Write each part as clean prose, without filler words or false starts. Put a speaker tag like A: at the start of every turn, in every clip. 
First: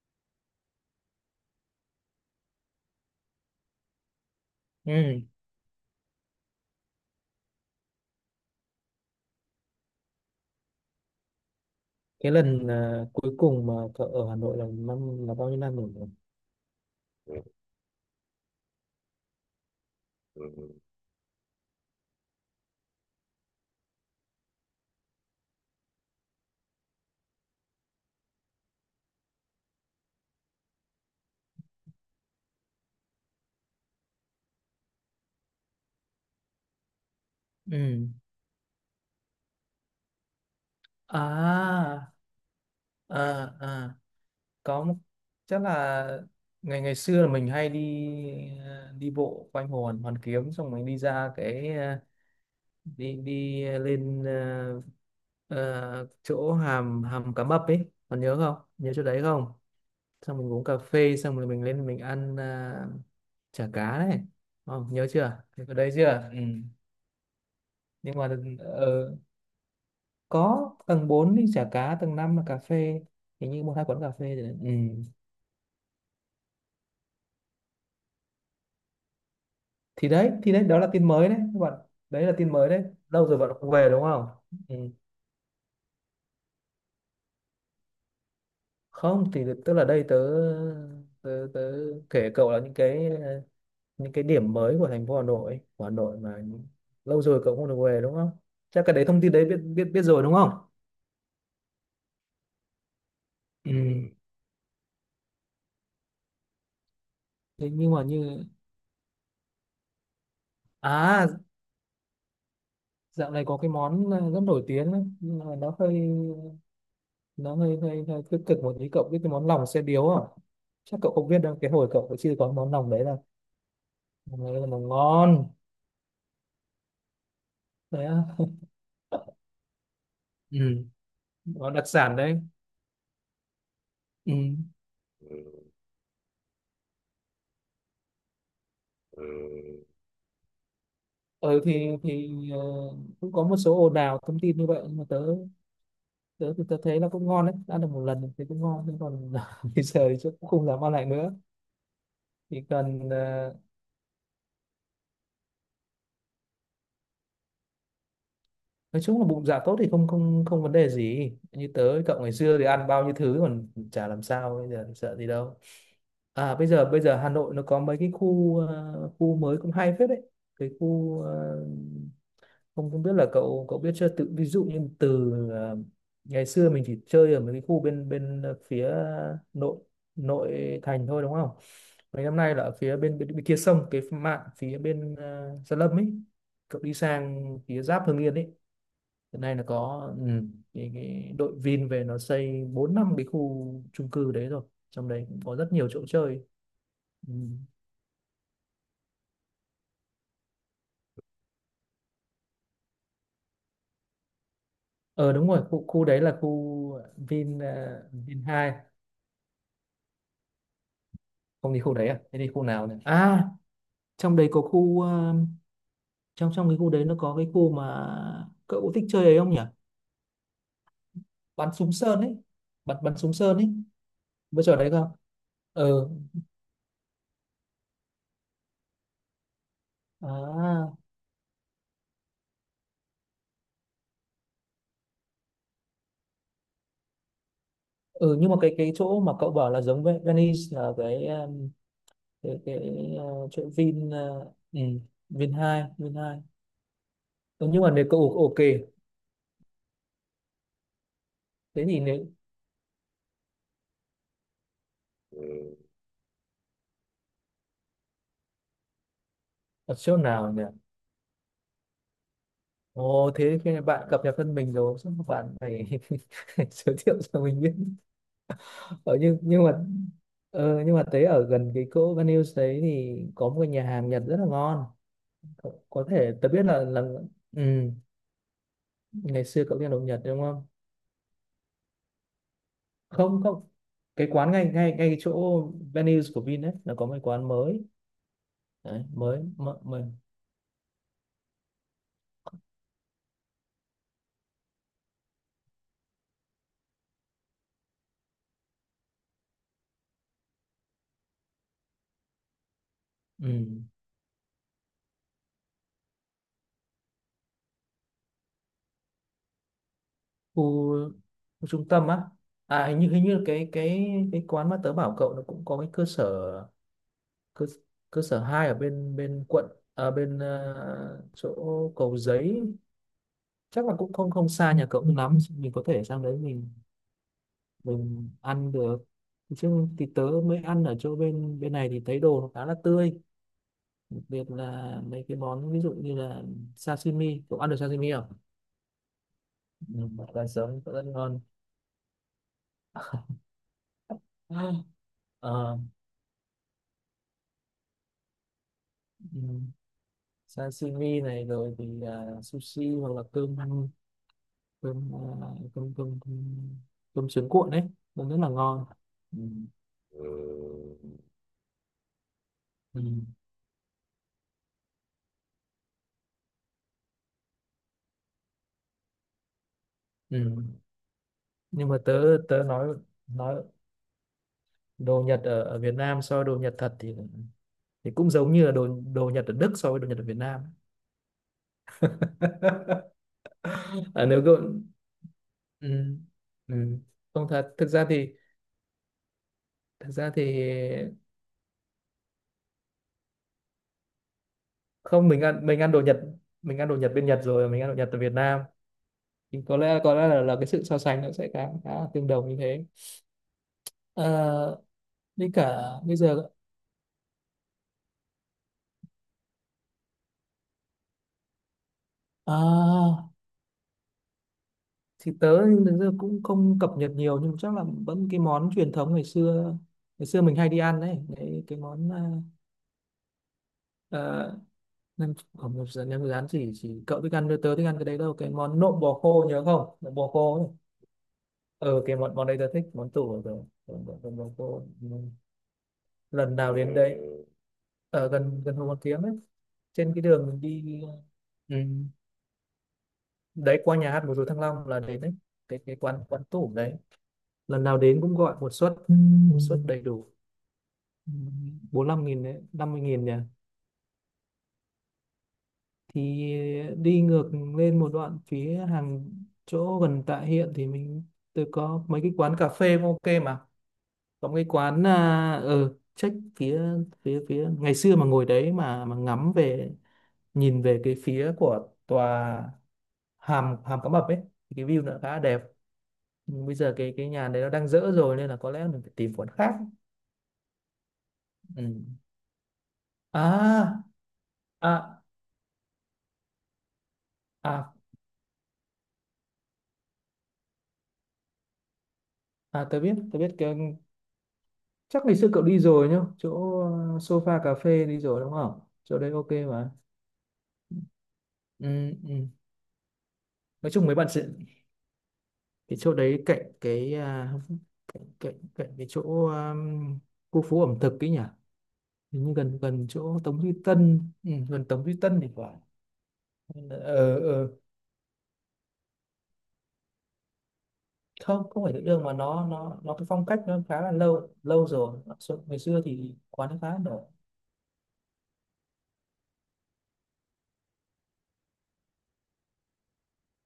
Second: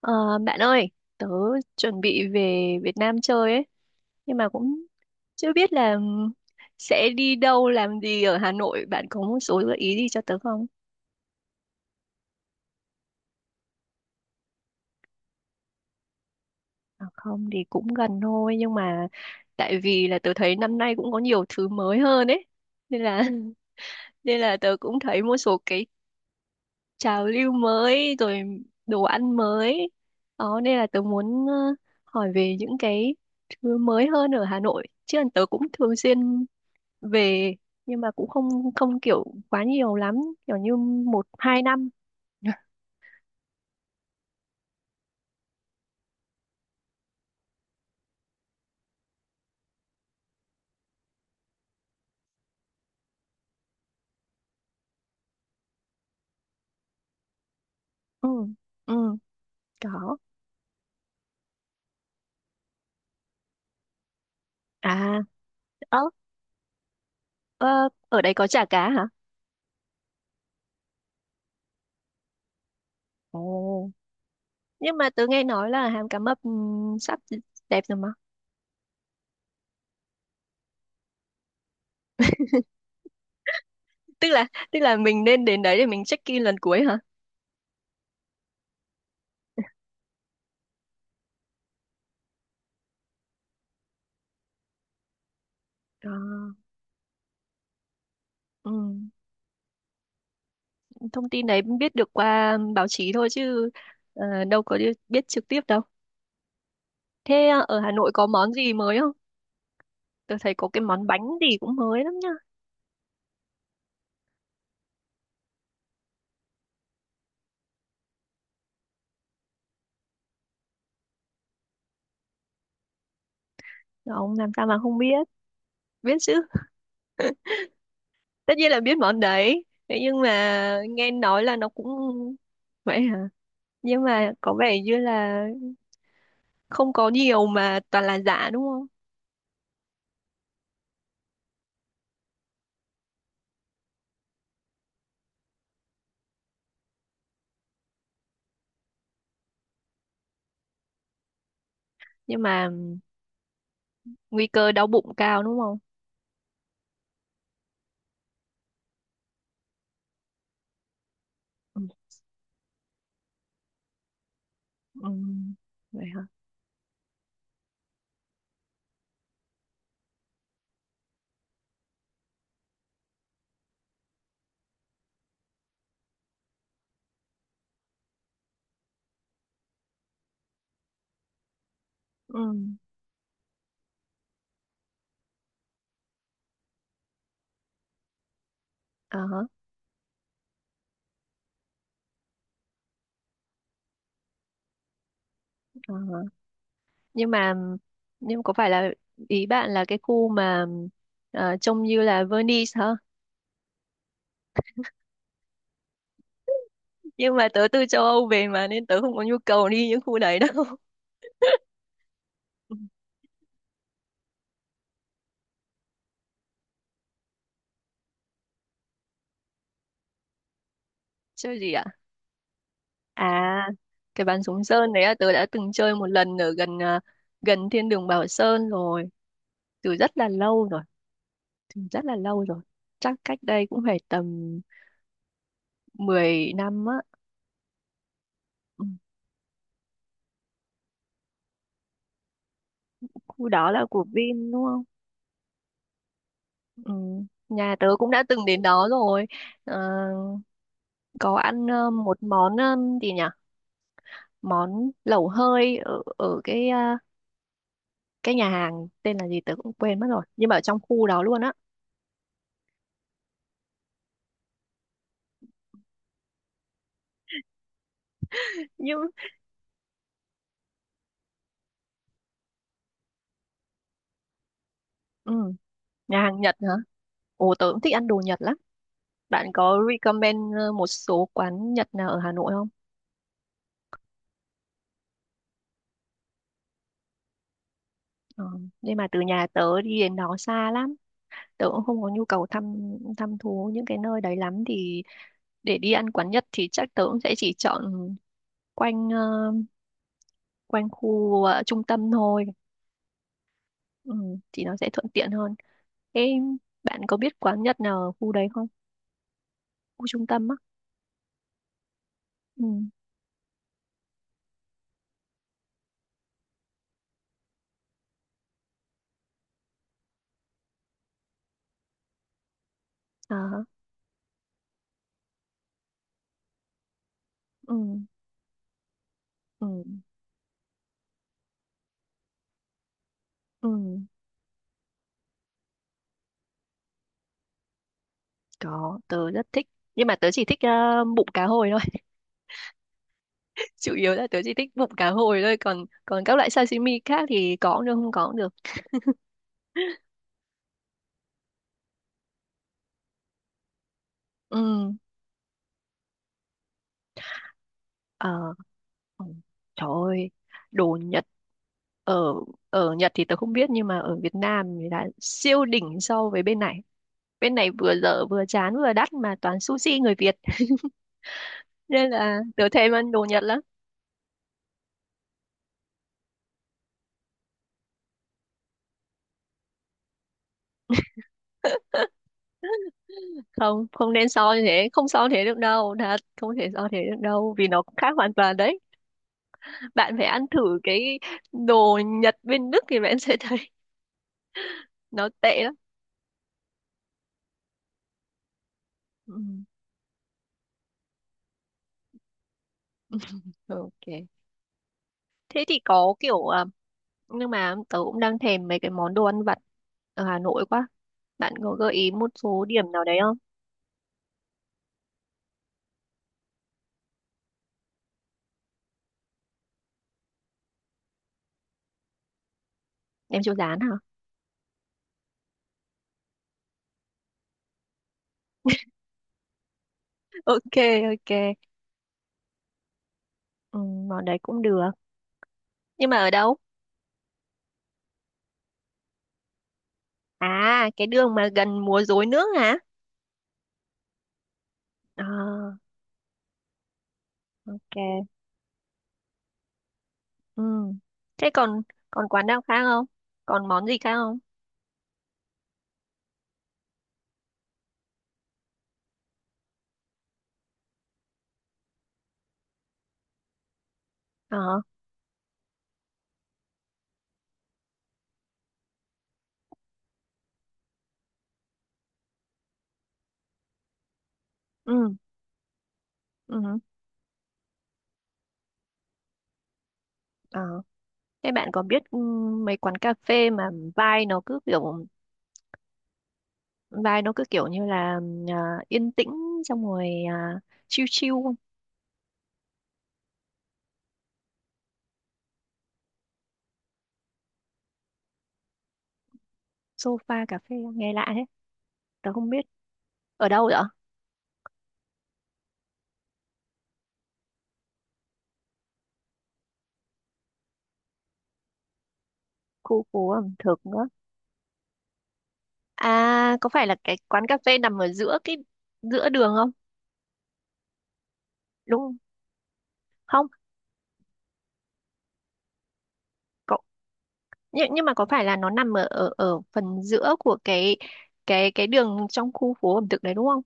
A: Ờ, Bạn ơi, tớ chuẩn bị về Việt Nam chơi ấy, nhưng mà cũng
B: Ừ.
A: chưa biết là sẽ đi đâu làm gì ở Hà Nội. Bạn có một số gợi ý gì cho tớ không?
B: Cái lần cuối cùng mà cậu ở Hà Nội là năm là bao nhiêu năm rồi?
A: À,
B: Ừ,
A: không thì cũng gần thôi, nhưng mà tại vì là tớ
B: ừ,
A: thấy
B: ừ.
A: năm nay cũng có nhiều thứ mới hơn ấy, nên là Ừ. Nên là tớ cũng thấy một số cái trào lưu mới rồi, đồ ăn mới. Đó, nên là tớ muốn hỏi về những cái thứ mới hơn ở Hà Nội. Chứ tớ cũng thường xuyên về, nhưng
B: Ừ.
A: mà cũng không không kiểu quá nhiều lắm, kiểu như một hai năm.
B: À, à, à, có một- chắc là ngày ngày xưa là mình hay đi đi bộ quanh hồ Hoàn Hoàn Kiếm, xong mình đi ra cái đi đi lên chỗ hàm hàm cá mập ấy, còn
A: Ừ,
B: nhớ chỗ
A: ừ,
B: đấy không,
A: có.
B: xong mình uống cà phê xong rồi mình lên mình ăn chả cá đấy, không nhớ
A: À,
B: chưa Nhớ ở đấy
A: ớ,
B: chưa, ừ.
A: ờ,
B: Nhưng
A: ở
B: mà
A: đây có chả cá hả?
B: ờ, có tầng 4 thì chả cá, tầng 5 là cà phê, hình như một hai
A: Ồ,
B: quán cà phê rồi đấy. Ừ.
A: nhưng mà tớ nghe nói là hàm cá mập sắp đẹp rồi mà.
B: Thì đấy, đó là tin mới đấy các bạn, đấy là tin mới đấy, lâu rồi bạn không về đúng không?
A: tức là tức
B: Ừ.
A: là mình nên đến đấy để mình check in lần cuối hả?
B: Không thì tức là đây tớ tớ, tớ kể cậu là những cái những cái điểm mới của thành phố Hà Nội,
A: À,
B: Mà lâu rồi cậu không được về đúng không?
A: ừ.
B: Chắc cái đấy thông tin đấy biết biết biết rồi đúng không?
A: Thông tin đấy biết được qua báo chí thôi chứ
B: Ừ.
A: đâu có biết trực tiếp đâu. Thế
B: Thế
A: ở Hà
B: nhưng mà
A: Nội có
B: như
A: món gì mới không? Tôi thấy có cái món bánh
B: à,
A: gì cũng mới lắm.
B: dạo này có cái món rất nổi tiếng đấy, nhưng mà nó hơi hơi tích cực một tí, cậu biết cái món lòng xe điếu à? Chắc cậu không biết đâu, cái hồi cậu chưa có món lòng đấy, là
A: Không,
B: món
A: làm
B: đấy
A: sao
B: là
A: mà
B: món
A: không biết.
B: ngon
A: Biết chứ.
B: đấy á.
A: Tất nhiên là biết món đấy. Thế nhưng mà
B: Ừ.
A: nghe nói là nó
B: Nó đặc
A: cũng
B: sản đấy.
A: vậy hả? Nhưng mà
B: Ừ.
A: có vẻ như là không có nhiều mà toàn là giả đúng không?
B: ừ thì thì ờ, Cũng có một số ồn ào thông tin như vậy, nhưng mà tớ tớ thì tớ thấy là cũng ngon đấy, ăn được một lần thì cũng ngon, nhưng còn bây giờ thì chắc cũng không dám ăn lại nữa.
A: Nhưng
B: thì
A: mà
B: cần ờ,
A: nguy cơ đau bụng cao đúng không?
B: nói chung là bụng dạ tốt thì không không không vấn đề gì, như
A: Ừ.
B: tớ với cậu ngày xưa thì ăn bao nhiêu thứ còn chả làm sao, bây giờ
A: Ừ.
B: sợ gì đâu.
A: Vậy hả?
B: À, bây giờ Hà Nội nó có mấy cái khu khu mới cũng hay phết đấy. Cái khu không không biết là cậu cậu biết chưa, tự ví dụ như từ ngày xưa mình chỉ chơi ở mấy cái khu bên bên phía nội, thành thôi đúng không? Mấy năm
A: Ừ.
B: nay là ở phía bên kia sông, cái mạn phía bên Gia Lâm ấy, cậu đi sang phía giáp Hưng Yên ấy.
A: Ờ hả,
B: Hiện nay là có ừ, cái đội Vin về nó xây 4 năm cái khu chung cư đấy rồi, trong đấy cũng có rất nhiều
A: ờ
B: chỗ
A: hả.
B: chơi.
A: Nhưng
B: Ừ.
A: mà nhưng có phải là ý bạn là cái khu mà trông như là Venice hả?
B: Ờ đúng rồi, khu khu đấy là khu
A: Nhưng mà
B: Vin
A: tớ từ châu Âu
B: Vin
A: về mà,
B: hai.
A: nên tớ không có nhu cầu đi những khu đấy đâu.
B: Không đi khu đấy à? Thế đi khu nào nhỉ? À trong đấy có khu trong trong cái khu đấy nó có cái khu mà cậu thích chơi ấy, không nhỉ?
A: Chơi gì
B: Bắn
A: ạ?
B: súng sơn ấy, bắn bắn súng sơn
A: À,
B: ấy,
A: cái bắn súng
B: trò đấy
A: sơn đấy
B: không?
A: là tớ đã từng chơi một
B: Ừ.
A: lần ở gần, gần thiên đường Bảo Sơn rồi, từ rất là lâu rồi,
B: À.
A: từ rất là lâu rồi. Chắc cách đây cũng phải tầm 10 năm á.
B: Ừ. Nhưng mà
A: Ừ,
B: cái chỗ mà cậu bảo là giống với Venice là cái cái cái ờ,
A: khu
B: chỗ
A: đó là của
B: Vin
A: Vin đúng
B: ừ,
A: không?
B: Vin Hai,
A: Ừ,
B: Ừ,
A: nhà
B: nhưng
A: tớ
B: mà nếu
A: cũng
B: cậu
A: đã từng
B: ok
A: đến đó
B: ok.
A: rồi. Ờ, có ăn
B: Thế thì
A: một
B: nếu
A: món gì nhỉ? Món lẩu hơi
B: ừ,
A: ở ở cái, cái nhà hàng tên là gì tớ cũng
B: ở
A: quên mất
B: chỗ
A: rồi, nhưng
B: nào
A: mà ở
B: nhỉ?
A: trong khu đó luôn á.
B: Ồ thế khi bạn cập nhật thân mình rồi chắc bạn phải giới thiệu cho mình biết.
A: Nhưng
B: Ở nhưng mà ờ, Nhưng mà thấy ở gần cái chỗ Van đấy thì có một cái nhà hàng Nhật rất là ngon,
A: ừ,
B: cậu có
A: Nhà
B: thể,
A: hàng
B: tớ
A: Nhật
B: biết
A: hả?
B: là
A: Ồ,
B: ừ,
A: tớ cũng thích ăn đồ Nhật lắm.
B: ngày
A: Bạn
B: xưa cậu
A: có
B: đi ăn đồ Nhật
A: recommend
B: đúng không?
A: một số quán Nhật nào ở Hà Nội không?
B: Không, cái quán ngay ngay ngay cái chỗ venues của Vin ấy, nó có một cái quán mới,
A: Ờ, nhưng
B: đấy,
A: mà từ
B: mới
A: nhà
B: mới,
A: tớ đi
B: mới.
A: đến đó xa lắm. Tớ cũng không có nhu cầu thăm thăm thú những cái nơi đấy lắm, thì để đi ăn quán Nhật thì chắc tớ cũng sẽ chỉ chọn quanh ờ, quanh khu trung tâm thôi.
B: Ừ.
A: Ừ, thì nó sẽ thuận tiện hơn. Ê, bạn có biết quán Nhật nào ở khu đấy không? Khu trung tâm á?
B: Khu, Khu trung tâm á.
A: Ừ.
B: À hình như cái quán mà tớ bảo cậu, nó cũng có cái cơ sở, cơ cơ sở hai ở bên bên quận à, bên chỗ Cầu Giấy,
A: À,
B: chắc là cũng không không xa nhà cậu lắm, mình có thể sang đấy mình
A: ừ.
B: ăn được.
A: Ừ.
B: Chứ thì tớ mới ăn ở chỗ bên bên này thì thấy đồ nó khá là tươi,
A: Ừ.
B: đặc biệt là mấy cái món ví dụ như là sashimi, cậu ăn được sashimi không?
A: Có, tớ rất thích.
B: Ừ,
A: Nhưng mà tớ chỉ
B: là
A: thích
B: giống rất
A: bụng
B: ngon.
A: cá hồi thôi. Chủ yếu là tớ chỉ thích
B: À.
A: bụng cá hồi thôi.
B: Ờ,
A: Còn còn các loại sashimi khác thì có cũng được, không có cũng được.
B: ừ, sashimi này rồi thì à, sushi hoặc là cơm ăn,
A: Ừ.
B: cơm à, cơm, cơm sướng cuộn đấy, nó rất là
A: Ờ.
B: ngon.
A: Ừ.
B: Ừ.
A: Trời
B: Ừ.
A: ơi, đồ Nhật. Ở ở
B: Ừ.
A: Nhật thì tớ không biết, nhưng mà ở Việt Nam thì là siêu đỉnh so với bên này. Bên này vừa dở vừa chán vừa đắt mà toàn sushi người Việt.
B: Ừ. Nhưng mà
A: Nên
B: tớ
A: là
B: tớ
A: tớ thèm ăn đồ Nhật lắm.
B: nói đồ Nhật ở, ở Việt Nam so với đồ Nhật thật thì cũng giống như là đồ đồ Nhật ở Đức so với đồ Nhật ở Việt Nam.
A: Không, không
B: À,
A: nên
B: nếu
A: so
B: cậu
A: như thế, không so thế được đâu, thật
B: ừ.
A: không thể so thế
B: Ừ.
A: được
B: Không
A: đâu, vì
B: thật,
A: nó cũng khác hoàn toàn đấy.
B: thực
A: Bạn phải
B: ra thì
A: ăn thử cái đồ Nhật bên Đức thì bạn sẽ thấy nó
B: không, mình
A: tệ
B: ăn
A: lắm.
B: mình ăn đồ Nhật bên Nhật rồi, mình ăn đồ Nhật ở Việt Nam
A: Ừ.
B: thì có lẽ là cái sự so sánh nó sẽ khá khá là tương đồng như thế.
A: Ok,
B: Ờ, với
A: thế thì
B: cả
A: có
B: bây
A: kiểu
B: giờ
A: à, nhưng mà tớ cũng đang thèm mấy cái món đồ ăn vặt ở Hà Nội quá. Bạn có gợi ý một số điểm nào đấy
B: à,
A: không?
B: thì tớ thực ra cũng không cập nhật nhiều, nhưng chắc là vẫn cái món truyền thống ngày xưa, mình hay đi ăn đấy, đấy cái món
A: Em chưa dán hả?
B: uh, nem không nhập rán, nem rán chỉ cậu thích ăn, tớ thích ăn cái đấy đâu, cái món nộm bò khô, nhớ không, nộm bò khô ấy.
A: Ok, ok.
B: Ờ cái món món đấy tớ thích, món tủ rồi.
A: Ừ, món đấy
B: Bò
A: cũng được,
B: khô,
A: nhưng mà ở
B: lần
A: đâu?
B: nào đến đấy, ở gần gần Hồ Hoàn Kiếm ấy, trên cái đường mình
A: À,
B: đi.
A: cái đường mà
B: Ừ.
A: gần múa rối nước hả?
B: Đấy, qua nhà hát múa rối Thăng Long là đến đấy,
A: À,
B: cái quán quán tủ đấy, lần nào đến
A: ok.
B: cũng gọi một suất, một suất đầy đủ
A: Ừ. Thế còn
B: 45
A: còn
B: nghìn
A: quán
B: đấy,
A: nào khác
B: 50
A: không?
B: nghìn nhỉ?
A: Còn món gì khác không?
B: Thì đi ngược lên một đoạn phía hàng, chỗ gần Tạ Hiện thì mình, tôi có mấy cái quán cà phê cũng ok mà, có mấy cái
A: Ờ,
B: quán à, ở check phía phía phía ngày xưa mà ngồi đấy mà ngắm về, nhìn về cái phía của tòa hàm hàm cá mập ấy, thì cái view nó
A: ừ,
B: khá là đẹp. Nhưng bây
A: ừ,
B: giờ cái nhà đấy nó đang dỡ rồi nên là có lẽ mình phải tìm quán khác.
A: ờ. Thế bạn có
B: Ừ.
A: biết, mấy quán cà phê mà
B: À à
A: vibe nó cứ kiểu như
B: à
A: là à, yên tĩnh, xong rồi chill chill không?
B: à tớ biết, cái, chắc ngày xưa cậu đi rồi nhá, chỗ sofa cà phê đi rồi đúng không, chỗ đấy ok mà.
A: Sofa cà phê nghe lạ thế.
B: Ừ,
A: Tớ
B: ừ.
A: không biết ở đâu vậy?
B: Nói chung mấy bạn sẽ, cái chỗ đấy cạnh cái à, cạnh cạnh cạnh cái chỗ khu phố ẩm thực ấy nhỉ, hình như gần
A: Khu
B: gần
A: phố
B: chỗ
A: ẩm
B: Tống Duy
A: thực nữa.
B: Tân, ừ, gần Tống Duy Tân thì phải.
A: À, có phải là cái
B: ờ
A: quán cà
B: ờ
A: phê nằm ở giữa giữa đường không?
B: Không không phải
A: Đúng
B: tự
A: không?
B: đương, mà nó cái
A: Không.
B: phong cách nó khá là lâu lâu rồi. Ngày xưa thì quán nó
A: Có,
B: khá là nổi.
A: nhưng mà có phải là nó nằm ở ở ở phần giữa của cái đường trong khu phố ẩm thực đấy đúng không?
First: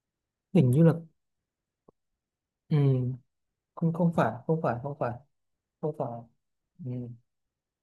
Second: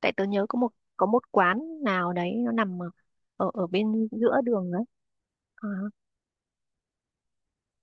A: Tại tớ nhớ
B: Hình như là
A: có một quán nào đấy nó
B: ừ,
A: nằm ở ở, ở
B: không
A: bên giữa đường đấy.
B: không phải,
A: À,
B: không phải ừ.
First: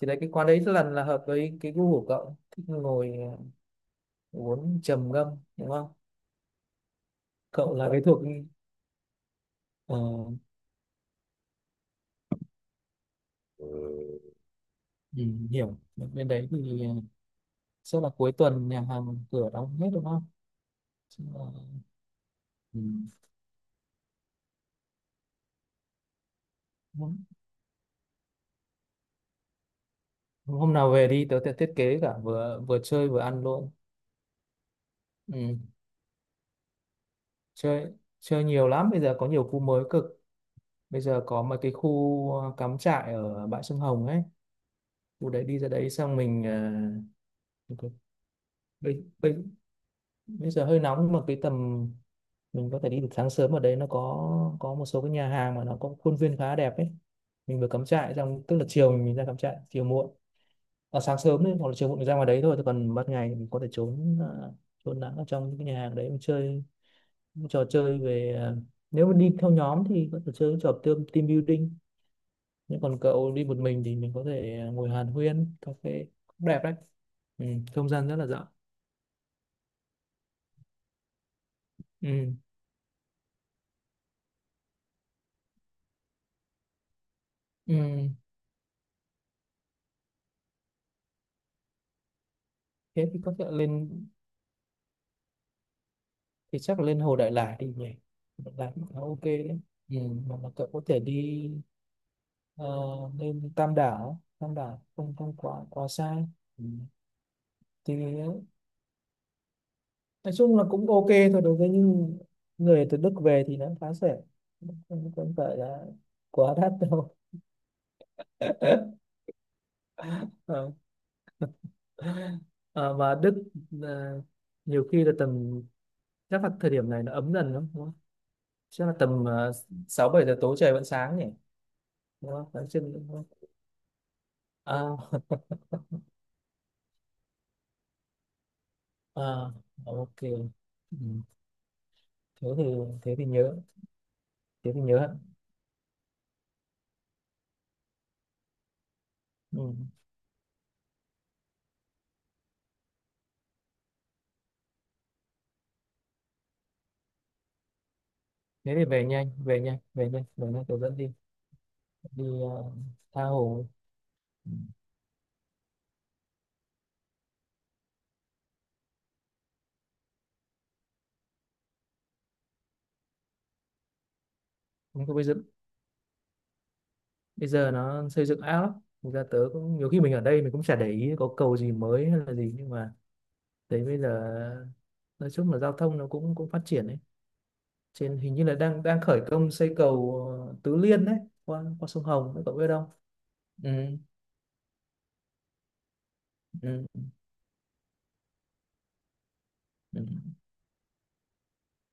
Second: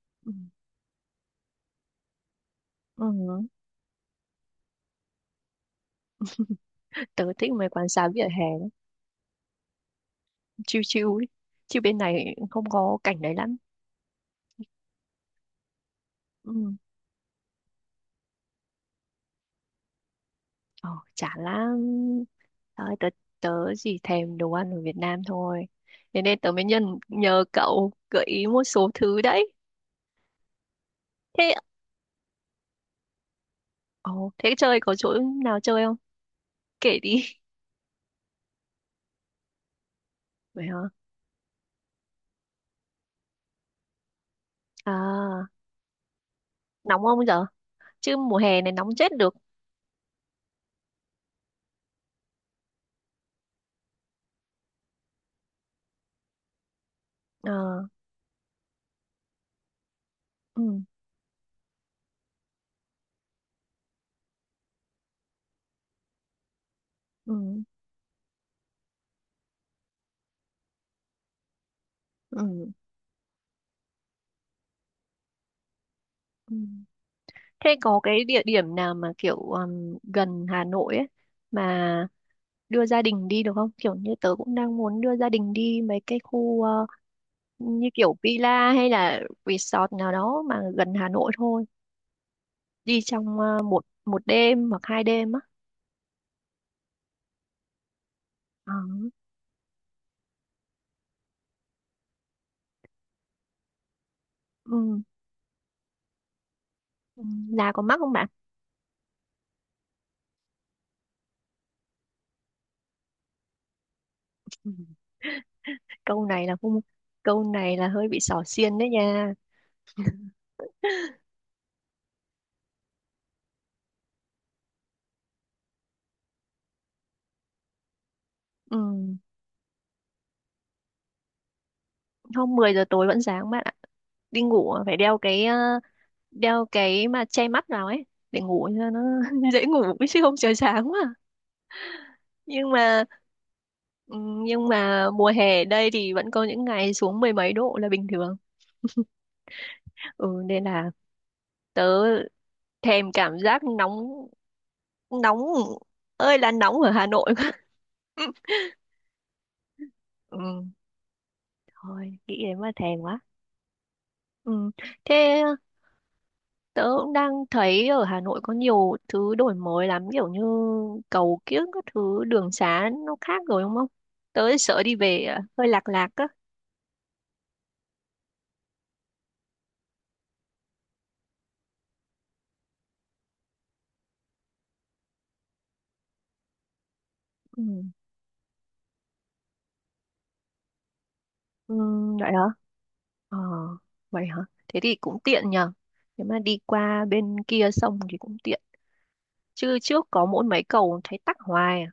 B: Thì đấy, cái
A: ừ.
B: quán đấy lần là hợp với cái gu của cậu, thích
A: Ừ.
B: ngồi uống trầm ngâm đúng không,
A: Tớ thích mấy
B: cậu
A: quán
B: là cái
A: xá
B: thuộc
A: vỉa hè lắm,
B: ờ,
A: chill chill ấy. Chứ bên này không có cảnh đấy lắm.
B: ừ, hiểu. Bên đấy
A: Ừ.
B: thì sẽ là cuối tuần nhà hàng cửa đóng hết đúng không?
A: Ờ,
B: Chứ
A: chả lắm.
B: là- ừ.
A: Thôi, tớ tớ chỉ thèm đồ ăn ở Việt Nam thôi. Thế nên tớ mới nhân
B: hôm
A: nhờ cậu gợi ý một số thứ đấy.
B: Hôm nào về đi, tớ
A: Thế
B: sẽ thiết kế cả, vừa vừa chơi vừa ăn luôn.
A: ồ, thế chơi có chỗ
B: Ừ.
A: nào chơi không? Kể đi.
B: Chơi, nhiều lắm, bây giờ có nhiều khu mới cực,
A: Vậy hả?
B: bây giờ có mấy cái khu cắm trại ở bãi sông Hồng ấy, khu đấy
A: À,
B: đi ra đấy xong mình
A: nóng không giờ?
B: ờ, có-
A: Chứ mùa hè này nóng
B: bây,
A: chết được.
B: bây, bây giờ hơi nóng, nhưng mà cái tầm mình có thể đi được sáng sớm, ở đấy nó có một số cái nhà hàng mà nó có khuôn viên khá đẹp ấy, mình vừa cắm
A: Ờ,
B: trại xong, tức là chiều mình ra cắm trại chiều muộn,
A: ừ,
B: à, sáng sớm đấy hoặc là chiều muộn mình ra ngoài đấy thôi, thì còn ban ngày mình có thể trốn trốn nắng ở trong những cái nhà hàng đấy, mình chơi
A: ừ,
B: trò chơi về à, nếu mà đi theo nhóm thì có thể chơi những trò team building,
A: ừ,
B: nhưng còn cậu đi một mình thì mình có thể à, ngồi hàn huyên cà phê cũng
A: ừ.
B: đẹp đấy, ừ,
A: Thế
B: không
A: có
B: gian rất
A: cái
B: là
A: địa
B: rộng.
A: điểm nào mà kiểu gần Hà Nội ấy mà
B: Ừ.
A: đưa gia đình đi được không? Kiểu như tớ cũng đang muốn đưa gia đình đi mấy cái khu
B: Ừ.
A: như kiểu villa hay là resort nào đó mà gần Hà Nội thôi. Đi
B: Thế thì có
A: trong
B: thể
A: một
B: lên,
A: 1 đêm hoặc 2 đêm á.
B: thì chắc là lên Hồ Đại Lải đi nhỉ, Đại Lải
A: Ờ,
B: cũng khá ok đấy. Ừ. Mà, cậu có thể đi ờ, lên Tam Đảo,
A: ừ,
B: không không quá quá xa. Ừ.
A: ừ. Là có
B: Thì
A: mắc không bạn?
B: nói chung là cũng ok thôi, đối với những người từ Đức về thì nó khá rẻ, không không phải là
A: Câu này là
B: quá đắt
A: không
B: đâu.
A: Câu này là hơi bị xỏ xiên đấy nha.
B: Ờ. Ờ, mà Đức ờ, nhiều khi là tầm, chắc là thời điểm này nó ấm dần lắm đúng không?
A: Ừ.
B: Chắc là tầm sáu bảy giờ tối trời vẫn sáng nhỉ, đúng không?
A: Hôm
B: Sáng
A: 10 giờ
B: trưng
A: tối
B: đúng
A: vẫn
B: không?
A: sáng bạn ạ, đi ngủ à, phải đeo
B: À,
A: cái mà che mắt vào ấy, để ngủ cho nó
B: à,
A: dễ ngủ,
B: ok
A: chứ không trời sáng
B: ừ.
A: quá.
B: Thế thì
A: nhưng mà
B: thế thì nhớ
A: ừ, nhưng
B: thế thì nhớ
A: mà
B: ạ.
A: mùa hè ở đây thì vẫn có những ngày xuống mười mấy độ là bình thường.
B: Ừ.
A: Ừ, nên là tớ thèm cảm giác nóng, nóng ơi là nóng ở Hà Nội quá.
B: Thế thì về nhanh,
A: Ừ.
B: tôi dẫn đi,
A: Thôi,
B: đi
A: nghĩ đến mà thèm quá.
B: tha hồ.
A: Ừ. Thế tớ cũng đang thấy ở Hà Nội có nhiều thứ đổi mới lắm, kiểu như cầu kiếng các thứ, đường xá nó khác rồi đúng không? Tớ sợ đi
B: Chúng tôi bây
A: về
B: giờ,
A: à, hơi lạc lạc á.
B: nó xây dựng ảo lắm, thực ra tớ cũng nhiều khi mình ở đây mình cũng chả để ý có cầu gì mới hay là gì, nhưng mà thấy bây giờ nói chung là giao thông nó cũng cũng phát triển đấy.
A: Ừ.
B: Trên hình như là đang đang khởi công xây cầu Tứ Liên đấy, qua
A: Ừ,
B: qua sông
A: vậy
B: Hồng
A: hả?
B: đấy, cậu biết không?
A: Ờ,
B: Ừ,
A: vậy hả? Thế thì cũng tiện nhờ. Nếu mà đi qua
B: ừ,
A: bên kia sông thì cũng tiện. Chứ
B: ừ.
A: trước có mỗi mấy cầu thấy tắc hoài à.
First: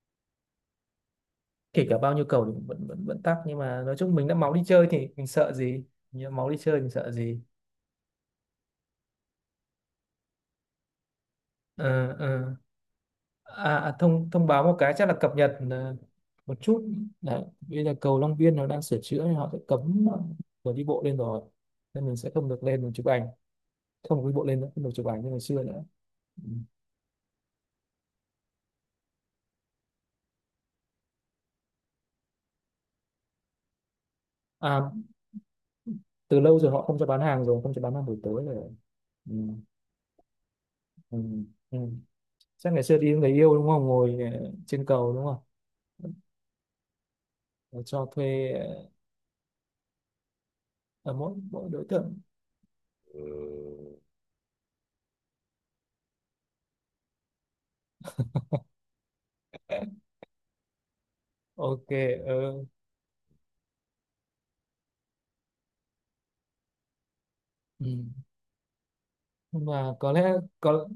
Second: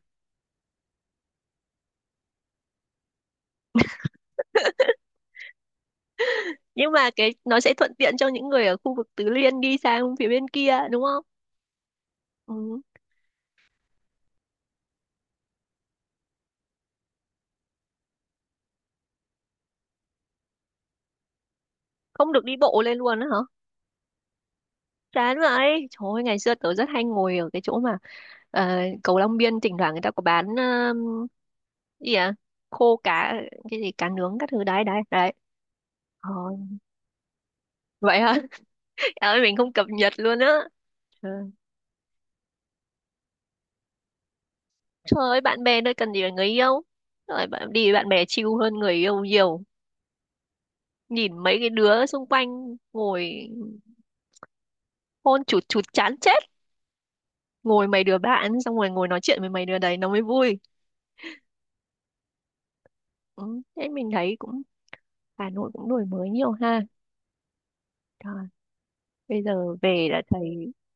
B: Kể cả bao nhiêu cầu thì vẫn vẫn vẫn tắc, nhưng mà nói chung mình đã máu đi chơi thì mình sợ gì. Nhỡ máu đi chơi mình
A: Nhưng mà
B: sợ
A: cái
B: gì.
A: nó sẽ thuận tiện cho những người ở khu vực Tứ Liên đi sang phía bên kia đúng không?
B: ờ ờ
A: Ừ.
B: À, à, thông thông báo một cái, chắc là cập nhật một chút. Đấy bây giờ cầu Long Biên nó đang sửa chữa nên họ sẽ cấm người đi bộ lên rồi, nên mình sẽ
A: Không được
B: không
A: đi
B: được
A: bộ
B: lên mình
A: lên
B: chụp
A: luôn á
B: ảnh.
A: hả?
B: Không được đi bộ lên nữa, không được chụp ảnh như
A: Chán
B: ngày xưa nữa.
A: vậy. Trời ơi, ngày
B: Ừ.
A: xưa tớ rất hay ngồi ở cái chỗ mà cầu Long Biên, thỉnh thoảng người ta có bán, gì à? Khô cá, cái gì cá nướng các thứ đấy
B: À,
A: đấy đấy. Ờ,
B: từ lâu rồi họ không cho bán hàng rồi, không cho bán hàng
A: vậy
B: buổi
A: hả?
B: tối rồi.
A: Trời
B: Ừ.
A: ơi, mình không cập nhật luôn á.
B: Ừ.
A: Trời
B: Ừ. Chắc ngày xưa đi với người yêu đúng không, ngồi trên cầu
A: Trời
B: đúng không?
A: ơi, bạn bè nơi cần gì là người yêu. Rồi bạn
B: Rồi
A: đi với
B: cho
A: bạn bè chill
B: thuê
A: hơn người yêu nhiều.
B: ở mỗi
A: Nhìn mấy cái
B: mỗi đối
A: đứa
B: tượng.
A: xung quanh
B: Ừ.
A: ngồi hôn chụt chụt chán chết. Ngồi mấy đứa bạn xong rồi ngồi nói chuyện với mấy đứa đấy nó mới vui.
B: Ok. Ờ.
A: Ừ, thế mình thấy cũng Hà Nội cũng đổi mới nhiều ha.
B: Ừ.
A: Trời, bây
B: Nhưng
A: giờ
B: mà
A: về
B: có
A: đã
B: lẽ,
A: thấy.
B: có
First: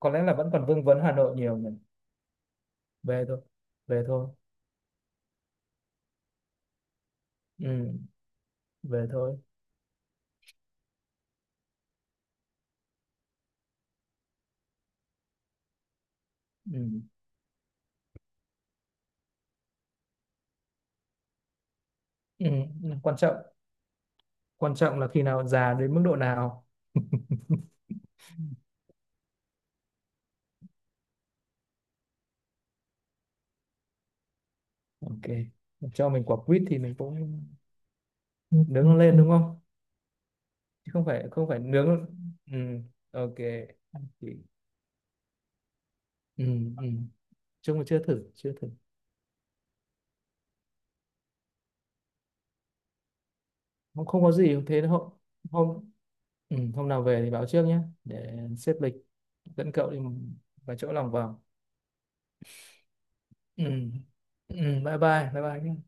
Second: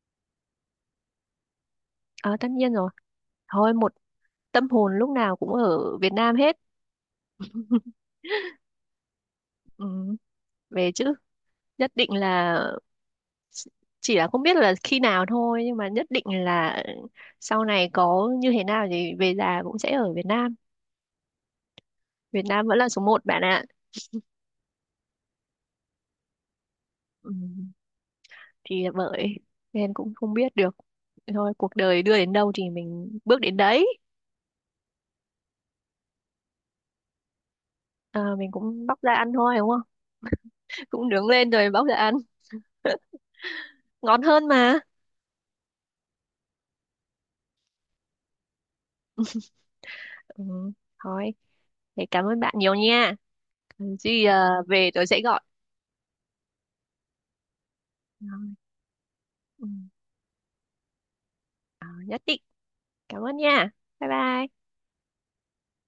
B: có lẽ là vẫn còn vương vấn Hà Nội nhiều nhỉ.
A: À, tất nhiên rồi,
B: Về thôi,
A: thôi một
B: về thôi
A: tâm hồn lúc nào cũng ở Việt Nam hết.
B: ừ, về thôi.
A: Ừ, về chứ, nhất định là, chỉ là không biết là khi nào thôi, nhưng mà nhất định là
B: Ừ.
A: sau này có như thế nào thì về già cũng sẽ ở Việt Nam. Việt
B: Ừ.
A: Nam vẫn là
B: Ừ.
A: số
B: Quan
A: một
B: trọng,
A: bạn ạ.
B: là khi nào già đến mức độ nào.
A: Ừ, thì là bởi nên cũng không biết được, thôi cuộc đời đưa đến đâu thì mình bước đến đấy.
B: Ok, cho mình quả quýt thì mình cũng
A: À, mình
B: nướng
A: cũng
B: nó
A: bóc ra
B: lên đúng
A: ăn thôi
B: không,
A: đúng không?
B: chứ không
A: Cũng
B: phải,
A: nướng lên rồi bóc ra
B: nướng.
A: ăn
B: Ừ. Ok.
A: ngon
B: Thì-
A: hơn mà.
B: ừ. Ừ. Chung là chưa thử,
A: Ừ, thôi, thế cảm ơn bạn nhiều nha. Cần
B: không,
A: gì
B: có gì. Thế
A: về tôi
B: hôm,
A: sẽ gọi.
B: hôm ừ, hôm nào về thì báo trước nhé để
A: Rồi,
B: xếp lịch
A: ừ,
B: dẫn cậu đi vài chỗ lòng vòng.
A: ờ, nhất định. Cảm ơn
B: Ừ.
A: nha. Bye
B: Ừ.
A: bye.
B: Bye bye, nhé.